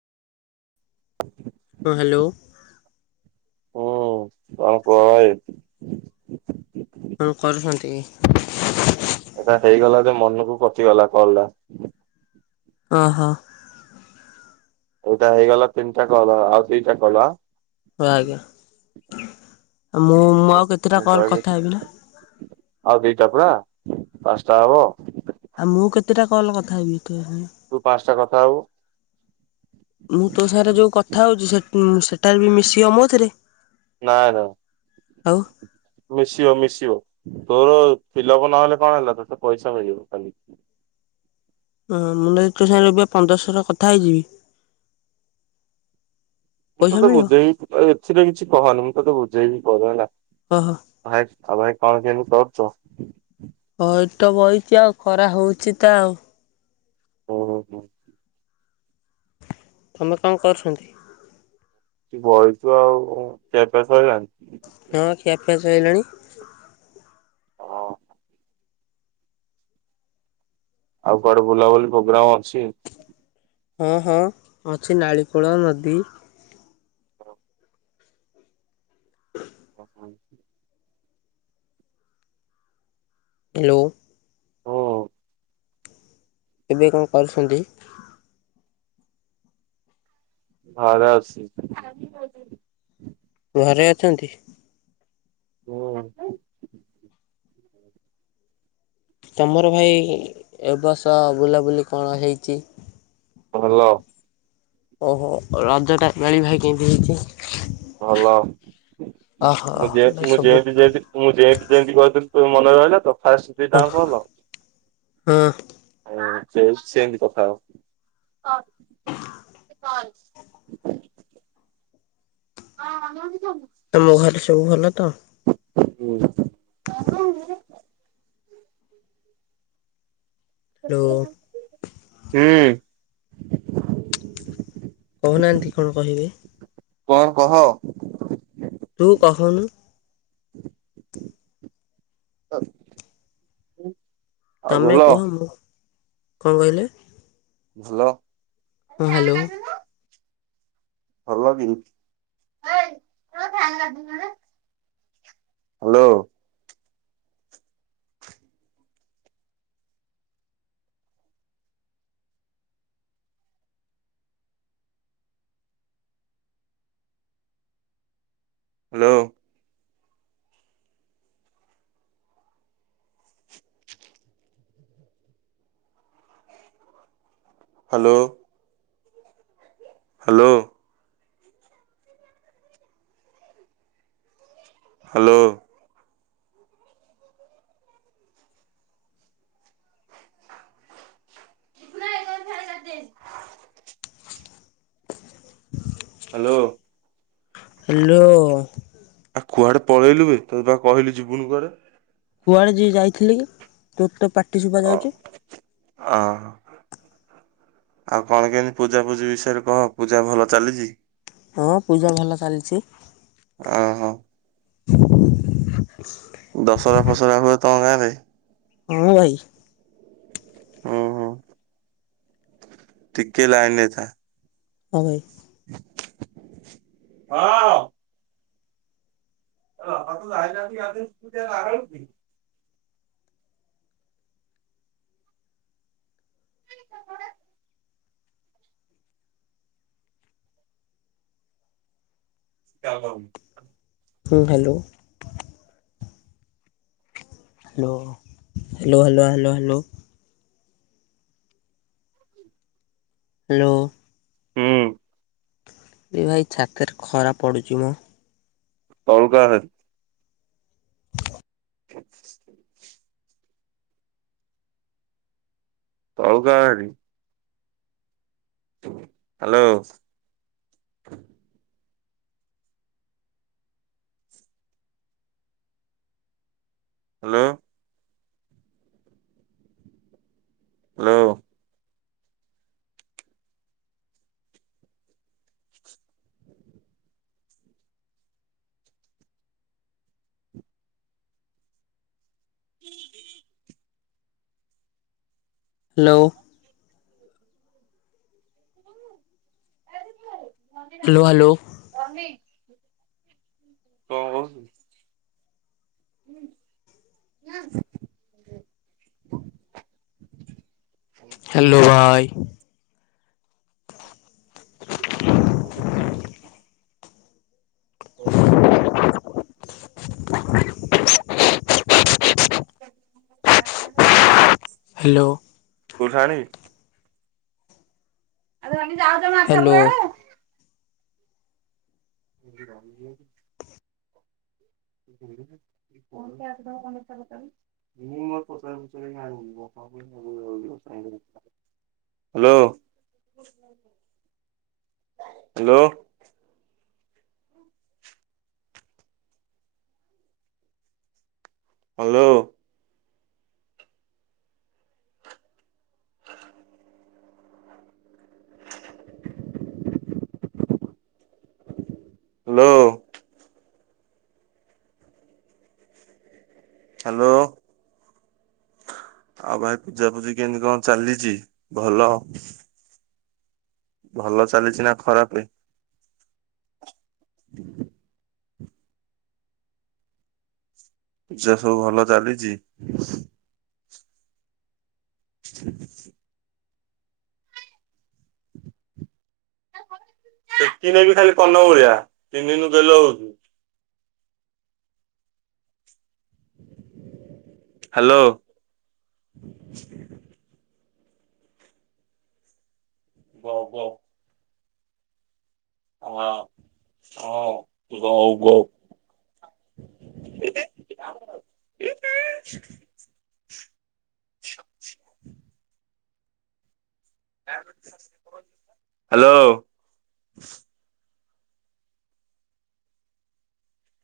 [inaudible] ହଁ ହ୍ୟାଲୋ। ହଁ କୁହ ଭାଇ। କଣ କରୁଛନ୍ତି କି? ଏଟା ହେଇଗଲା ଯେ ମନକୁ ପଚିଗଲା କଲ ଟା। ଓହୋ। ଏଇଟା ହେଇଗଲା ତିନିଟା କଲ ଆଉ ଦିଟା କଲ। ହ ଆଜ୍ଞା ମୁଁ ମୁଁ ଆଉ କେତେଟା ମୁ କଲ୍ କଥା କହିବି ହେବି ନା ଆଉ ଦିଟା ପା ପାଞ୍ଚଟା ହବ। ଆଉ ମୁଁ କେତେଟା କଲ କଥା ହେବି ତୋ ସାଙ୍ଗେ। ତୁ ପାଞ୍ଚଟା କଥା ହବୁ। ମୁଁ ତୋ ସାଙ୍ଗରେ ଯୋଉ କଥା ହଉଛି ସେମ ସେଟାରେ ବି ମିଶିବ ମୋ ଏଥିରେ। ନା ନା। ଆଉ। ମିଶିବ ମିଶିବ ତୋର ଫିଲଅପ ନହେଲେ କଣ ହେଲା ତୋତେ ପଇସା ମିଳିବ କାଲି। ହଁ ମୁଁ ନହେଲେ ତୋ ସାଙ୍ଗରେ ପୁରା ପନ୍ଦରଥର କଥା ହେଇଯିବି। ମୁଁ ପଇସା ତୋତେ ମିଳିବ? ବୁଝେଇ ଏଥିରେ କିଛି କହନି ମୁଁ ତୋତେ ବୁଝେଇବି ପରେ ହେଲା। ଓହୋ। ଭାଇ ଆଉ ଭାଇ କଣ କେମିତି କରୁଛ? ହଁ ଏଇଠି ତ ବଇଚି ଆଉ ଖରା ହୋଉଛି ତ ଆଉ। ଓହୋ ହୋ। ତମେ କଣ କରୁଛନ୍ତି? ବଇଛୁ ଆଉ କଣ? ଖିଆ ପିଆ ସରିଲାଣି? ହଁ ଖିଆପିଆ ସରିଲାଣି। ହଁ ଆଉ କୁଆଡେ ବୁଲାବୁଲି ପ୍ରୋଗ୍ରାମ ଅଛି? ହଁ ହଁ ଅଛି ନାଳିକୋଳ ନଦୀ। ହଁ। ହ [unintelligible] ହ୍ୟାଲୋ। ହୁଁ ଏବେ କଣ କରୁଛନ୍ତି? ଘରେ ଅଛି। ଘରେ ଅଛନ୍ତି? ହୁଁ। ତମର ଭାଇ ଏ ବର୍ଷ ବୁଲାବୁଲି କଣ ହେଇଛି? ଭଲ। ଓହୋ। ରଜଟା ଏପାଳି ଭାଇ କେମିତି ହେଇଛି? ଭଲ। ଓହୋ ମୋ ଝିଅ ଭାଇ ଅଛି ମୋ ଝିଅ ସବୁ ଅଛି ସେଇଠି। ମୁଁ ଯେମତି ଯେମତି କହିଥିଲି ସବୁ ମନେ ରହିଲା ତ। ଫାଷ୍ଟ ହଁ ଦିଟାଙ୍କ କଲ। ହଁ ଓ ସେ ସେନନ୍ତି କଥା ହୋବୁ। କଣ [unintelligible] ତମ ଘରେ ସବୁ ଭଲ ତ? ହୁଁ। ହ୍ୟାଲୋ ହୁଁ। କହୁନାହାନ୍ତି କଣ କହିବେ? କଣ କହ? ତୁ କହୁନୁ। ଆଉ ତମେ ଭଲ କୁହ ମୁଁ କଣ କହିଲେ? ଭଲ। ହଁ ହ୍ୟାଲୋ। ଭଲ ବି। Hello. Hello. Hello. Hello. Hello. ତ ହେ କ ଖ ଯ [inaudible] [unintelligible] ହ୍ୟାଲୋ। ହାଲୋ। ଆଉ କୁଆଡେ ପଳେଇଲୁ ବେ ତତେ ପା କିହିଲି ଯିବୁନୁ କୁଆଡେ। କୁଆଡେ ଯି ଯାଇଥିଲି କି ତୋର ତ ପାଟି ଶୁଭା ଯାଉଚି। ହଁ। ଆଉ କଣ କେମିତି ପୂଜା ପୂଜି ବିଷୟରେ କହ ପୂଜା ଭଲ ଚାଲିଛି? ହଁ ପୂଜା ଭଲ ଚାଲିଛି। ଅ ହ ଦଶହରା ଫସହରା ହୁଏ ତମ ଗାଁ ରେ? ହଁ ଭାଇ ଓ ହୋ। ଟିକେ ଲାଇନରେ ଥା। ହଁ ଭାଇ। ହଁ। ହ ଆ ଯହାଲେନ୍ତି ଆଦିନ ତ ଲଗାଳ [inaudible] [unintelligible] ଣ [inaudible] [unintelligible] ହୁଁ hello. Hello hello hello hello hello. Hello. ହୁଁ। ଏ ଭାଇ ଛାତେରେ ଖରା ପଡୁଛି ମ [unintelligible] [unintelligible] [inaudible] ତଳକୁ ଆ ହେରି। ହ୍ୟାଲୋ। ହ୍ୟାଲୋ। ହ୍ୟାଲୋ। ହୁଁ [unintelligible] [inaudible] ହ୍ୟାଲୋ। [unintelligible] [inaudible] ହ୍ୟାଲୋ ହ୍ୟାଲୋ କଣ କହୁଚୁ? ହଁ ହଁ [inaudible] [unintelligible] [inaudible] ହ୍ୟାଲୋ ଭାଇ। [unintelligible] [unintelligible] [unintelligible] [inaudible] [unintelligible] ମୋର ଶହେ ଟଙ୍କା [unintelligible] ହ୍ୟାଲୋ। କୋଉଠୁ ଆଣିବି? ଆଲୋ ନାନି ଯାଉ hello. [unintelligible] [unintelligible] [unintelligible] Hello hello hello. [inaudible] Hello hello. ଆଉ ଭାଇ ପୂଜାପୂଜି କେମିତି କଣ ଚାଲିଛି ଭଲ? ଭଲ ଚାଲିଛି ନା ଖରାପେ? [inaudible] ପୂଜା ସବୁ ଭଲ ଚାଲିଛି। [inaudible] ସେକି ଦେବି ଖାଲି କର୍ଣ୍ଣମୁଲିଆ ଚିହ୍ନିନୁ ଗେଲ ହୋଉଛୁ। ହାଲୋ। [inaudible] ବ ବ ଅ ଆ ହ ଗଉ ଗଉ। [unintelligible] ହାଲୋ।